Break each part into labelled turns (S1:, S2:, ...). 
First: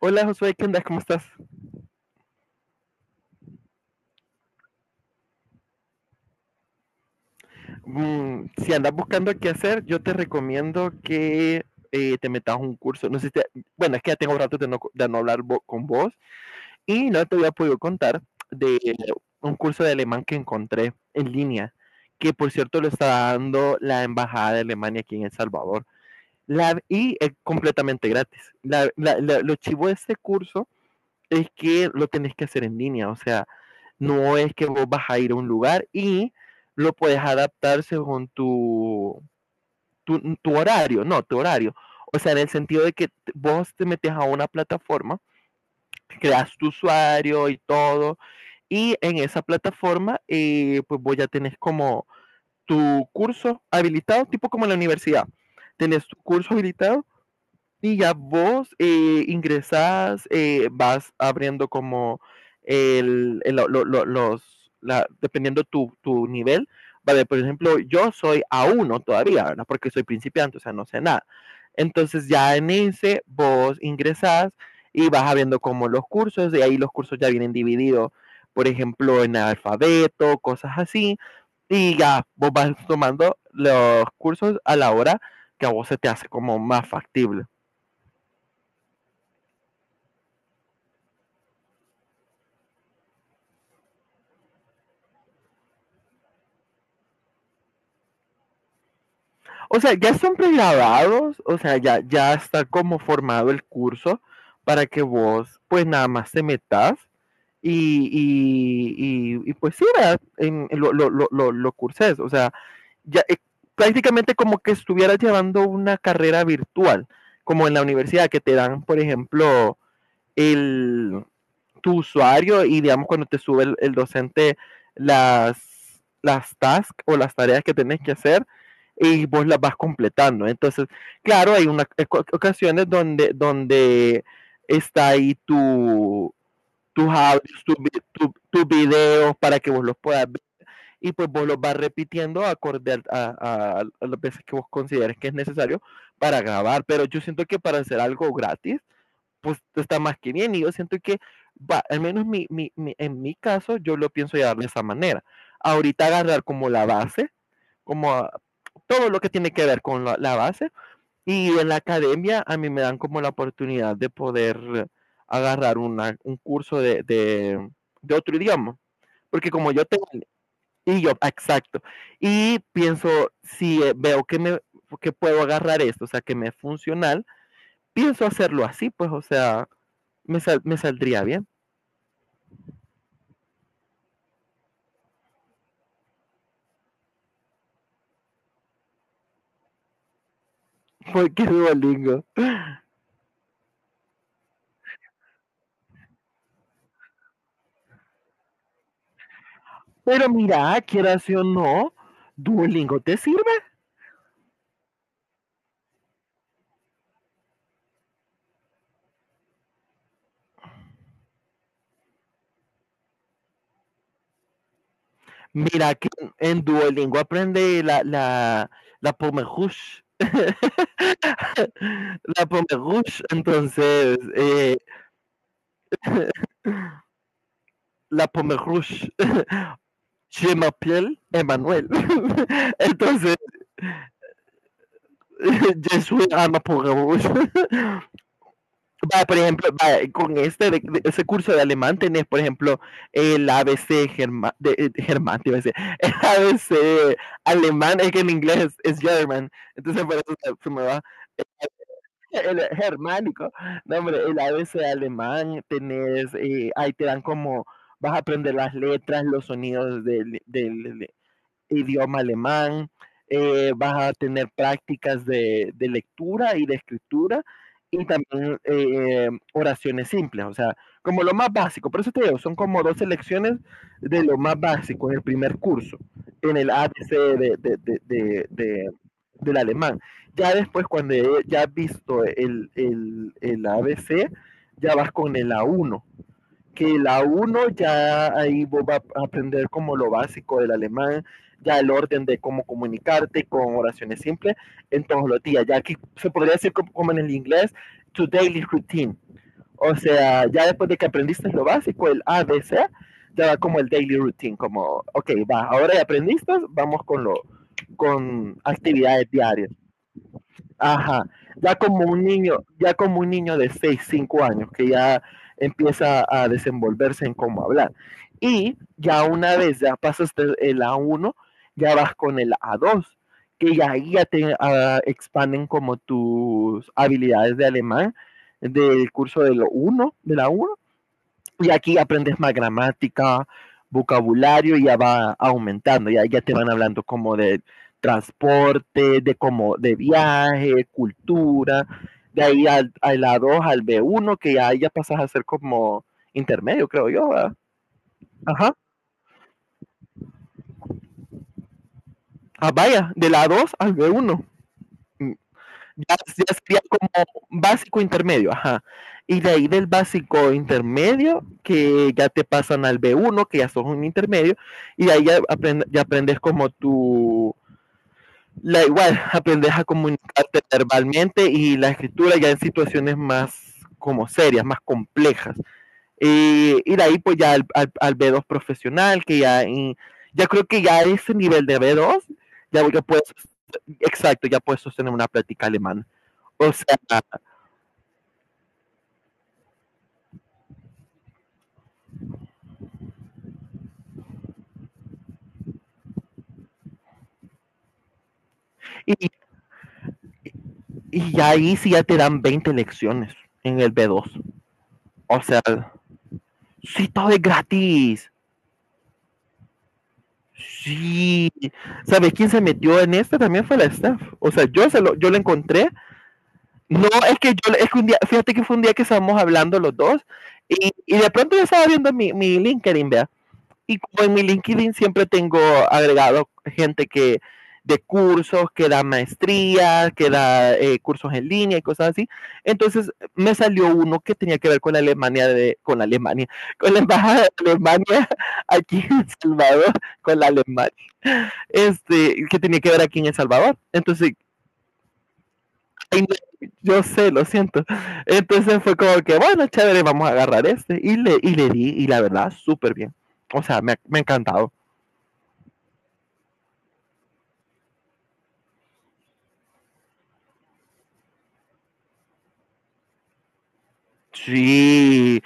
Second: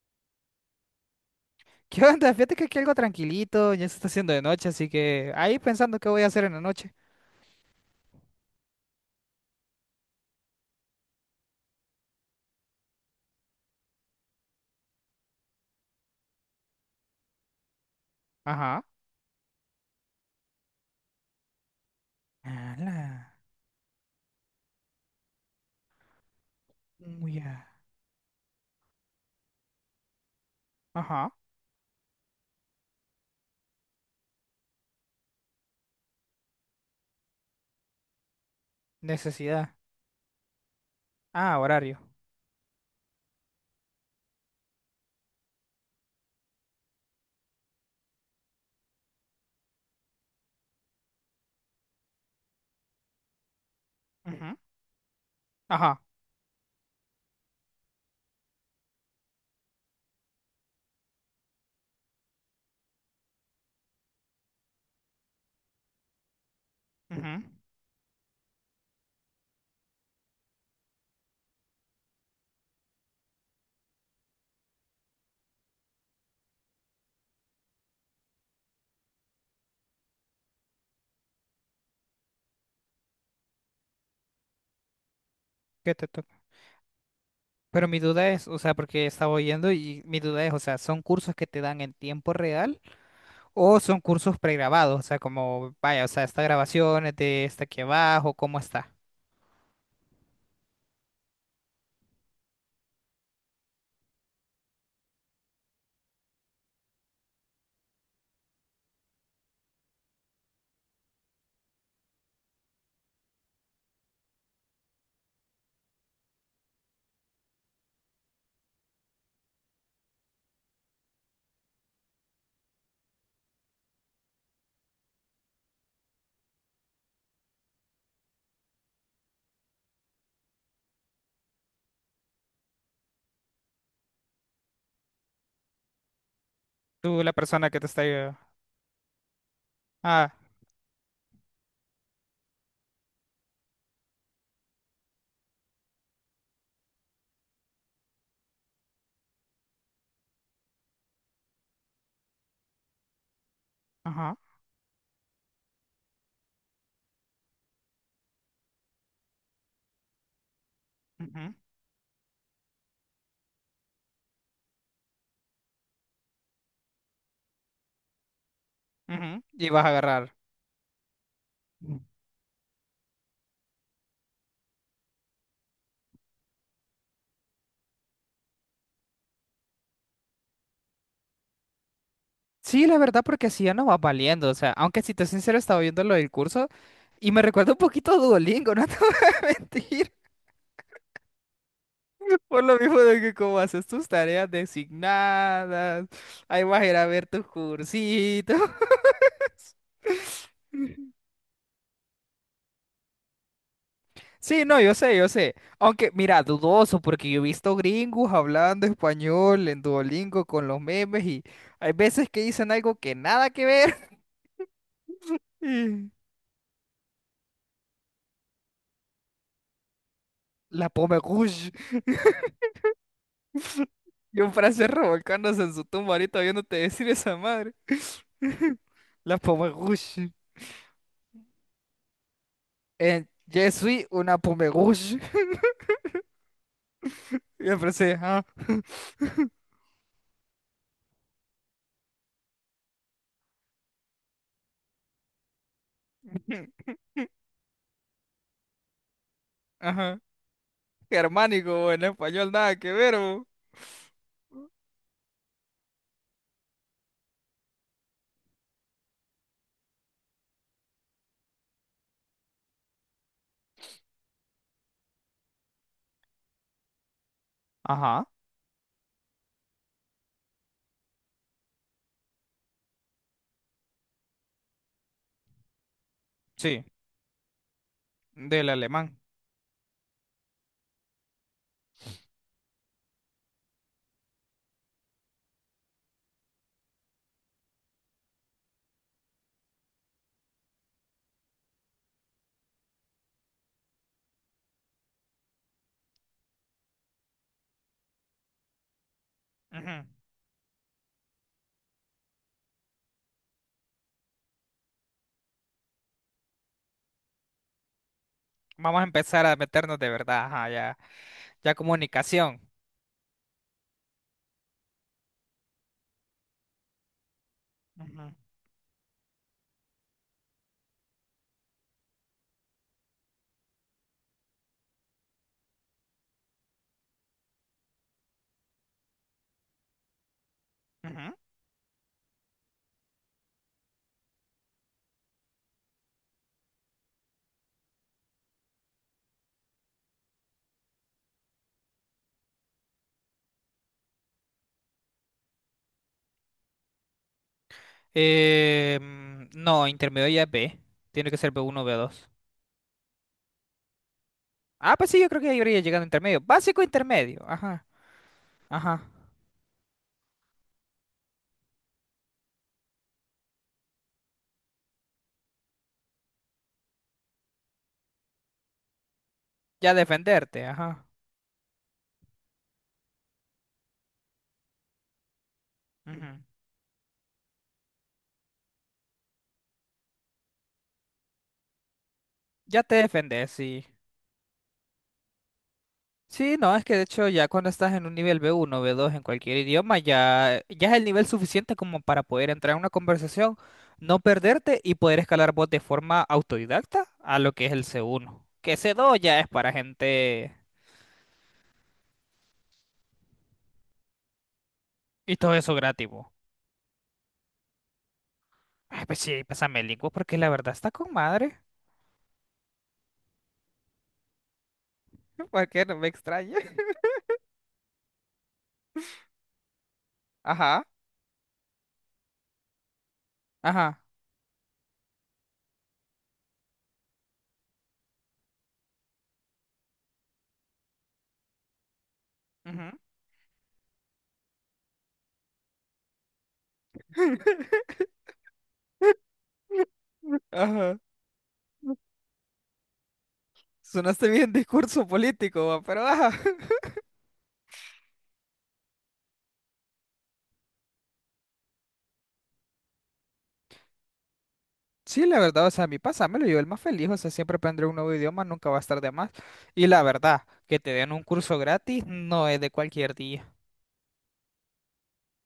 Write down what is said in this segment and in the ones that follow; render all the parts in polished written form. S1: Hola Josué, ¿qué andas? ¿Cómo estás?
S2: ¿Qué onda? Fíjate que aquí algo tranquilito, ya se está haciendo de noche, así que ahí pensando qué voy a hacer en la noche.
S1: Mm, si andas buscando qué hacer, yo te recomiendo que te metas a un curso. No sé si te- Bueno, es que ya tengo rato de no, co- de no hablar vo- con vos y no te había podido contar de
S2: Ajá.
S1: un curso de alemán que encontré en línea, que por cierto lo
S2: Ala.
S1: está dando la Embajada de Alemania aquí en El Salvador. La, y es
S2: Uy, ah.
S1: completamente gratis. La- la- la- lo chivo de este curso
S2: Ajá.
S1: es que lo tenés que hacer en línea, o sea, no es que vos vas a ir a un lugar y lo puedes adaptar según
S2: Necesidad.
S1: tu horario, no, tu
S2: Ah,
S1: horario.
S2: horario.
S1: O sea, en el sentido de que vos te metes a una plataforma, creas tu usuario y todo, y en esa plataforma, pues vos ya tenés como tu curso habilitado, tipo
S2: Ujú.
S1: como en la universidad.
S2: Ajá.
S1: Tenés tu curso habilitado y ya vos ingresás, vas abriendo como el- lo- los, la- dependiendo tu, tu nivel. Vale, por
S2: Ujú.
S1: ejemplo, yo soy a uno todavía, ¿verdad? Porque soy principiante, o sea, no sé nada. Entonces ya en ese vos ingresás y vas abriendo como los cursos, y ahí los cursos ya vienen divididos, por ejemplo, en alfabeto, cosas así. Y ya vos vas tomando los cursos a la hora que a vos
S2: ¿Qué
S1: se
S2: te
S1: te hace
S2: toca?
S1: como más factible.
S2: Pero mi duda es, o sea, porque estaba oyendo y mi duda es, o sea, ¿son cursos que te dan en tiempo real o son cursos pregrabados? O sea, como, vaya, o sea, esta grabación es de esta aquí abajo, ¿cómo está?
S1: O sea, ya están pregrabados, o sea, ya está como formado el curso para que vos, pues nada más te metas y, y, y pues sí, ¿verdad? En- lo, curses, o sea, ya prácticamente como que estuvieras llevando una carrera virtual, como en la universidad que te dan, por ejemplo, el, tu usuario y digamos cuando te sube el, docente las, tasks o las tareas que tenés que hacer y vos las vas completando. Entonces, claro, hay unas ocasiones donde, está ahí tu, tus
S2: Tú, la
S1: audios,
S2: persona
S1: tus
S2: que te está...
S1: tu, tu videos para que vos los puedas
S2: Ah,
S1: ver y pues vos los vas repitiendo acorde a, las veces que vos consideres que es necesario para grabar. Pero yo siento que para hacer algo gratis, pues está más que bien. Y yo siento que, va, al menos mi, mi- mi- en mi caso, yo lo
S2: ajá.
S1: pienso llevar de esa manera. Ahorita agarrar como la base, como a- todo lo que tiene que ver con la, base. Y
S2: Ujú,
S1: en la academia a mí me dan como la oportunidad de poder agarrar una, un curso de, otro idioma.
S2: ujú.
S1: Porque
S2: Y
S1: como
S2: vas
S1: yo
S2: a
S1: tengo,
S2: agarrar.
S1: y yo, exacto. Y pienso, si veo que me que puedo agarrar esto, o sea, que me es funcional, pienso hacerlo así, pues, o sea, me, sal- me saldría bien.
S2: Sí, la verdad, porque así ya no va valiendo. O sea, aunque si te soy sincero, estaba viendo lo del curso y me recuerda un poquito a Duolingo, no te voy a mentir.
S1: Porque Duolingo.
S2: Por lo mismo de que como haces tus tareas designadas, ahí vas a ir a ver tus cursitos.
S1: Pero mira, quieras sí o no, Duolingo te sirve.
S2: Sí, no, yo sé, yo sé. Aunque, mira, dudoso, porque yo he visto gringos hablando español en Duolingo con los memes y hay veces que dicen algo que nada que ver.
S1: Mira que
S2: Y
S1: en Duolingo aprende la Pomerrush.
S2: la pomme rouge.
S1: La Pomerrush, entonces,
S2: Y un francés revolcándose en su tumba ahorita viéndote decir esa madre.
S1: la Pomerrush.
S2: La Pomerrush.
S1: Je m'appelle Emmanuel. Entonces,
S2: Je suis una Pomerrush.
S1: je suis una Pomerrush.
S2: Y me ajá,
S1: Vaya, por ejemplo, vaya, con este de- ese curso de alemán tenés, por ejemplo, el ABC germa- de, germán, te iba a decir, el ABC alemán, es que en inglés es German, entonces por
S2: ajá.
S1: eso se, me va
S2: Germánico, en español
S1: el
S2: nada que ver. Bo.
S1: germánico. No, hombre, el ABC alemán tenés, ahí te dan como, vas a aprender las letras, los sonidos del, idioma alemán, vas a tener prácticas de, lectura y de escritura y
S2: Ajá,
S1: también oraciones simples, o sea, como lo más básico. Por eso te digo, son como dos lecciones de lo más básico en el primer curso, en el a
S2: sí,
S1: ABC
S2: del
S1: de-
S2: alemán.
S1: del alemán. Ya después, cuando ya has visto el a ABC, ya vas con el A1 que la uno ya ahí vos vas a aprender como lo básico del alemán, ya el orden de cómo comunicarte con oraciones simples en todos los días. Ya aquí se podría decir como, en el inglés, tu daily routine.
S2: Ujú.
S1: O sea, ya después de que aprendiste lo básico, el ABC, ya va como el daily routine, como, ok, va, ahora ya aprendiste, vamos con, lo, con
S2: Vamos a
S1: actividades
S2: empezar a
S1: diarias.
S2: meternos de verdad, ajá, ya,
S1: Ajá, ya
S2: ya
S1: como un
S2: comunicación.
S1: niño, ya como un niño de 6 5 años que ya empieza a desenvolverse en cómo hablar.
S2: Ujú,
S1: Y ya una vez ya pasaste el a uno, ya vas con el a dos, que ya ahí ya te ah, expanden como tus habilidades de alemán del curso de lo 1, de la uno.
S2: ujú.
S1: Y aquí aprendes más gramática, vocabulario, y ya va aumentando, ya te van hablando como de transporte, de como de viaje, cultura. De ahí al, a la 2 al b uno que ya, pasas a ser como intermedio, creo yo. ¿Verdad? Ajá.
S2: No, intermedio ya es B. Tiene que ser B1 B2.
S1: Ah, vaya, de la 2 al b uno.
S2: Ah, pues sí, yo creo que ahí habría llegado
S1: Ya,
S2: intermedio.
S1: ya sería
S2: Básico
S1: como
S2: intermedio, ajá,
S1: básico intermedio, ajá.
S2: ajá.
S1: Y de ahí del básico intermedio, que ya te pasan al b uno que ya sos un intermedio, y de ahí ya, aprend- ya aprendes como tu... La, igual, aprendes a
S2: Ya
S1: comunicarte
S2: defenderte, ajá.
S1: verbalmente y la escritura ya en situaciones más como serias, más complejas.
S2: Ujú.
S1: Y de ahí pues ya al, al- al b dos profesional, que ya, y- ya creo que ya ese nivel de b dos
S2: Ya te
S1: ya puedes,
S2: defendés, sí.
S1: exacto, ya puedes sostener una plática alemana.
S2: Sí,
S1: O
S2: no, es que
S1: sea,
S2: de hecho ya cuando estás en un nivel B1, B2 en cualquier idioma, ya es el nivel suficiente como para poder entrar en una conversación, no perderte y poder escalar vos de forma autodidacta a lo que es el C1. Que
S1: Y,
S2: C2 ya es para gente
S1: y ahí sí ya te dan 20 lecciones en el B2.
S2: y
S1: O
S2: todo
S1: sea,
S2: eso gratis. Bo.
S1: sí, todo es gratis.
S2: Ay, pues sí, pásame el link bo, porque la verdad está con
S1: Sí.
S2: madre.
S1: ¿Sabes quién se metió en este? También fue la Steph. O sea, yo se lo, yo lo
S2: Porque
S1: encontré.
S2: no me extraña.
S1: No, es que yo, es que un día, fíjate que fue un día que estábamos hablando los dos
S2: Ajá,
S1: de pronto yo estaba viendo mi, LinkedIn, vea. Y
S2: ajá.
S1: como en mi LinkedIn siempre tengo agregado gente que de cursos, que da maestría, que da cursos en línea y cosas así.
S2: Ujú.
S1: Entonces me salió uno que tenía que ver con la Alemania, de, con la Alemania, con la Embajada de Alemania aquí en El Salvador, con la Alemania,
S2: Ajá.
S1: este, que tenía que ver aquí en El Salvador.
S2: Sonaste
S1: Entonces,
S2: bien discurso político, bo, pero
S1: ay,
S2: ajá.
S1: no, yo sé, lo siento. Entonces fue como que, bueno, chévere, vamos a agarrar este. Y le di, y la verdad, súper bien. O sea, me ha encantado.
S2: Sí, la verdad, o sea, a mí pásamelo, yo el más feliz, o sea, siempre aprender un nuevo idioma, nunca va a estar de más. Y la verdad, que te den un curso gratis no es de cualquier día.
S1: Sí,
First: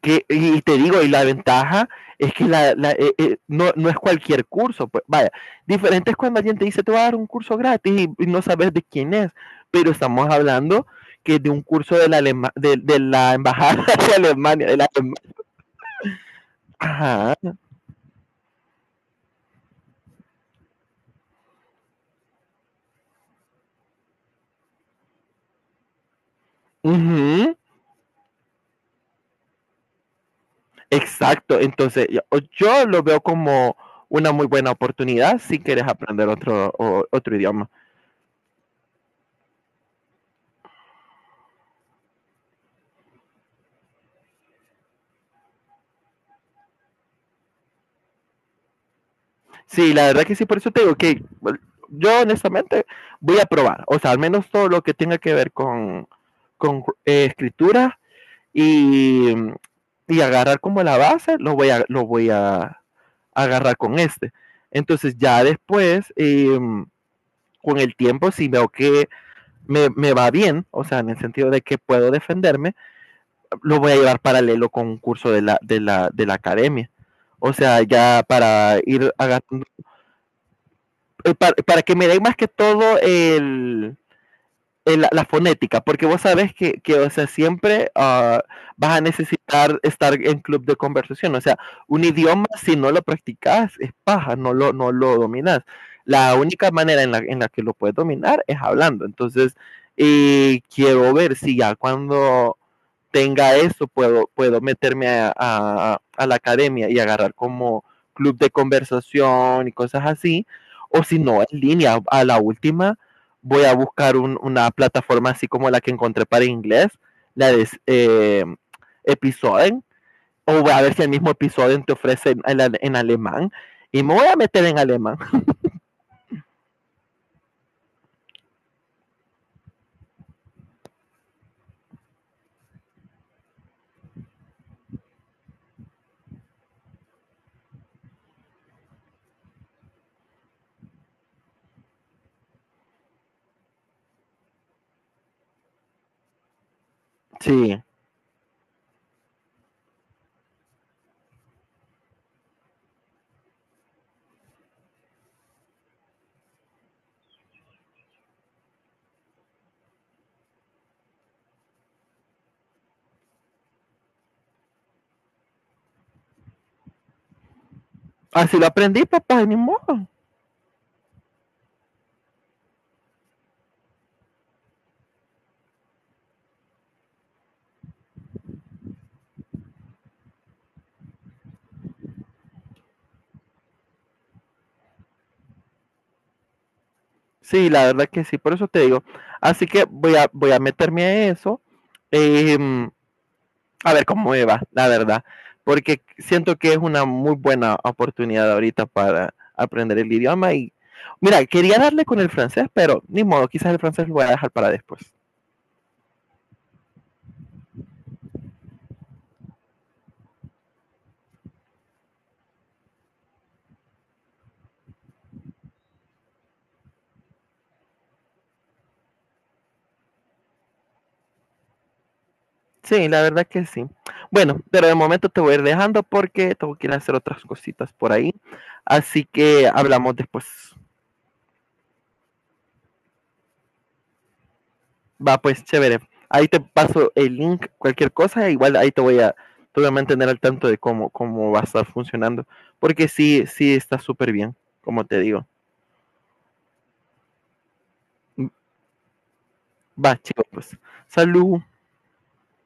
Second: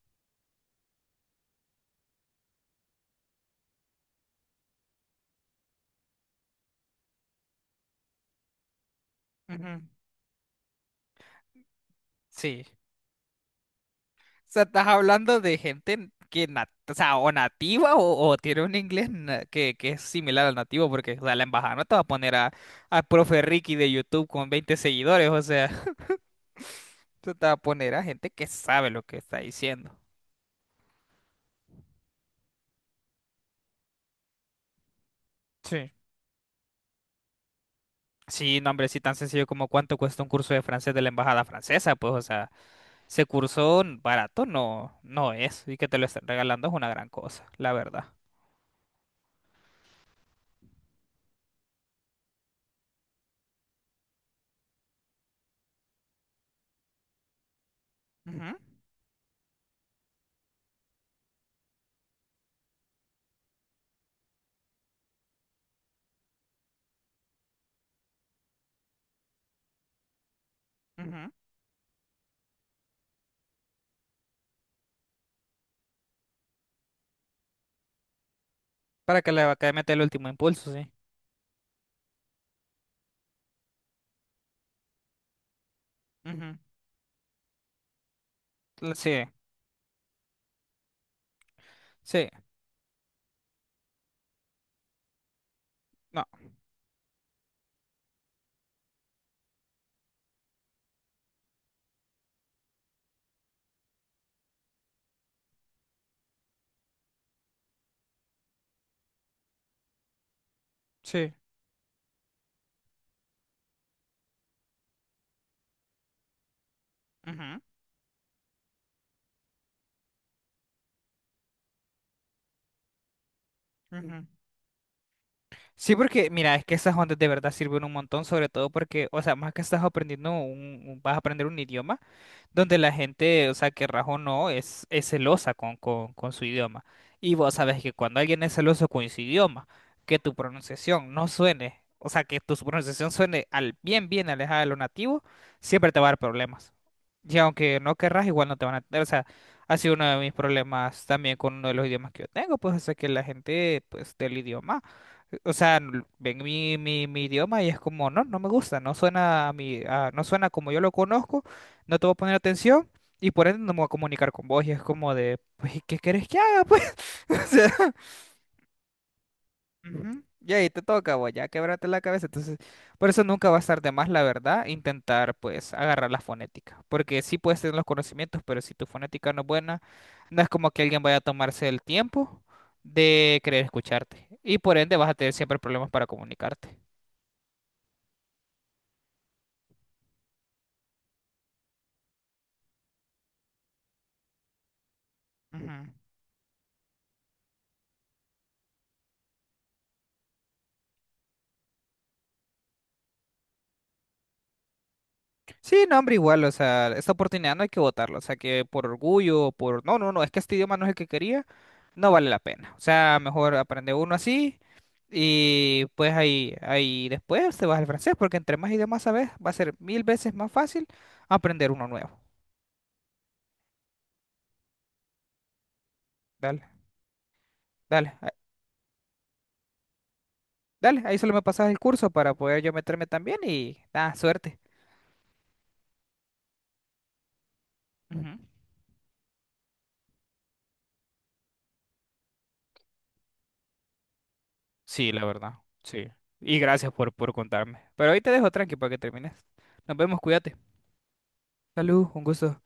S1: que, y te digo, y la ventaja es que la- no, no es cualquier curso, pues vaya, diferente es cuando alguien te dice, te voy a dar un curso gratis no sabes de quién es,
S2: Ujú,
S1: pero estamos hablando que de un curso de la, Alema-
S2: sí.
S1: de la Embajada de
S2: O sea,
S1: Alemania, de la
S2: estás
S1: Alem-
S2: hablando de gente que, o sea, o
S1: Ajá,
S2: nativa o tiene un inglés que es similar al nativo, porque, o sea, la embajada no te va a poner a profe Ricky de YouTube con 20 seguidores, o sea, tú te va
S1: ujú,
S2: a poner a gente que sabe lo que está diciendo.
S1: exacto, entonces yo, lo veo como una muy buena oportunidad si quieres
S2: Sí.
S1: aprender otro, o- otro idioma.
S2: Sí, no, hombre, sí, tan sencillo como cuánto cuesta un curso de francés de la embajada francesa, pues, o sea. Ese curso barato no, no es, y que te lo estén regalando es una gran cosa, la verdad.
S1: Sí, la verdad que sí, por eso te digo que bueno, yo honestamente voy a probar, o sea, al menos todo lo que tenga que ver con escritura
S2: Ujú,
S1: y, agarrar como la base, lo voy a agarrar con este. Entonces ya después, con el tiempo, si veo que me, va bien, o sea, en el
S2: ujú.
S1: sentido de que puedo defenderme, lo voy a llevar paralelo con un curso de la, de la academia. O sea, ya para ir
S2: Para que le
S1: agarrando
S2: acabe de meter el último impulso, sí.
S1: para, que me den más que todo el- la, fonética, porque vos sabes
S2: Ujú.
S1: que, o sea, siempre vas a
S2: Sí,
S1: necesitar estar en club de conversación, o sea, un
S2: sí,
S1: idioma si no lo practicas es paja, no lo, dominas.
S2: no,
S1: La única manera en la, que lo puedes dominar es hablando, entonces, y quiero ver si ya cuando tenga eso, puedo, meterme a, la academia y agarrar como club de conversación y cosas así, o si
S2: sí.
S1: no, en línea, a la última voy a buscar un- una plataforma así como la que encontré para inglés, la
S2: Ujú,
S1: de Episoden, o voy a ver si el mismo Episoden te ofrece en alemán, y me
S2: ujú.
S1: voy a meter en alemán.
S2: Sí, porque mira, es que esas ondas de verdad sirven un montón, sobre todo porque, o sea, más que estás aprendiendo vas a aprender un idioma. Donde la gente, o sea, que rajo no, es celosa con su idioma. Y vos sabes que cuando alguien es celoso con su idioma, que tu pronunciación no suene, o sea, que tu pronunciación suene al bien, bien alejada de lo nativo, siempre te va a dar problemas. Y aunque
S1: Sí,
S2: no querrás, igual no te van a entender. O sea, ha sido uno de mis problemas también con uno de los idiomas que yo tengo, pues, o sea, que la gente, pues, del idioma. O sea, ven mi idioma y es como, no, no me gusta, no suena a mi, no suena como yo lo conozco. No te voy a poner atención y por ende no me voy a comunicar con vos. Y es como de, pues, ¿Y qué querés que haga, pues? O sea,
S1: así lo aprendí, papá, y ni modo.
S2: ujú, y ahí te toca, vos, ya quebrate la cabeza. Entonces, por eso nunca va a estar de más, la verdad, intentar, pues, agarrar la fonética. Porque sí puedes tener los conocimientos, pero si tu fonética no es buena, no es como que alguien vaya a tomarse el tiempo de querer escucharte. Y por ende vas a tener siempre problemas para comunicarte.
S1: Sí, la verdad que sí, por eso te digo. Así que voy a, voy a meterme a eso, em, a ver cómo me va, la verdad,
S2: Ujú.
S1: porque siento que es una muy buena oportunidad ahorita para aprender el idioma y mira, quería darle con el francés, pero ni modo, quizás el francés lo voy a dejar para después.
S2: Sí, no, hombre, igual, o sea, esta oportunidad no hay que votarlo, o sea, que por orgullo, por... No, no, no, es que este idioma no es el que quería. No vale la pena. O sea, mejor aprende uno así y pues ahí después te vas al francés, porque entre más idiomas sabes, va a ser 1000 veces más fácil aprender uno nuevo.
S1: Sí, la verdad que sí. Bueno, pero de momento te voy a ir dejando porque
S2: Dale,
S1: tengo que ir a hacer otras cositas por
S2: dale,
S1: ahí, así que hablamos después.
S2: dale, ahí solo me pasas el curso para poder yo meterme también y nada, suerte.
S1: Va, pues chévere. Ahí te paso el link, cualquier
S2: Ujú.
S1: cosa, igual ahí te voy a mantener al tanto de cómo, cómo va a estar funcionando, porque sí, sí está súper bien, como
S2: Sí,
S1: te
S2: la
S1: digo.
S2: verdad, sí. Y gracias por contarme. Pero ahí te dejo tranqui para que termines. Nos
S1: Va,
S2: vemos,
S1: chicos,
S2: cuídate.
S1: pues. Salud.
S2: Salud, un gusto.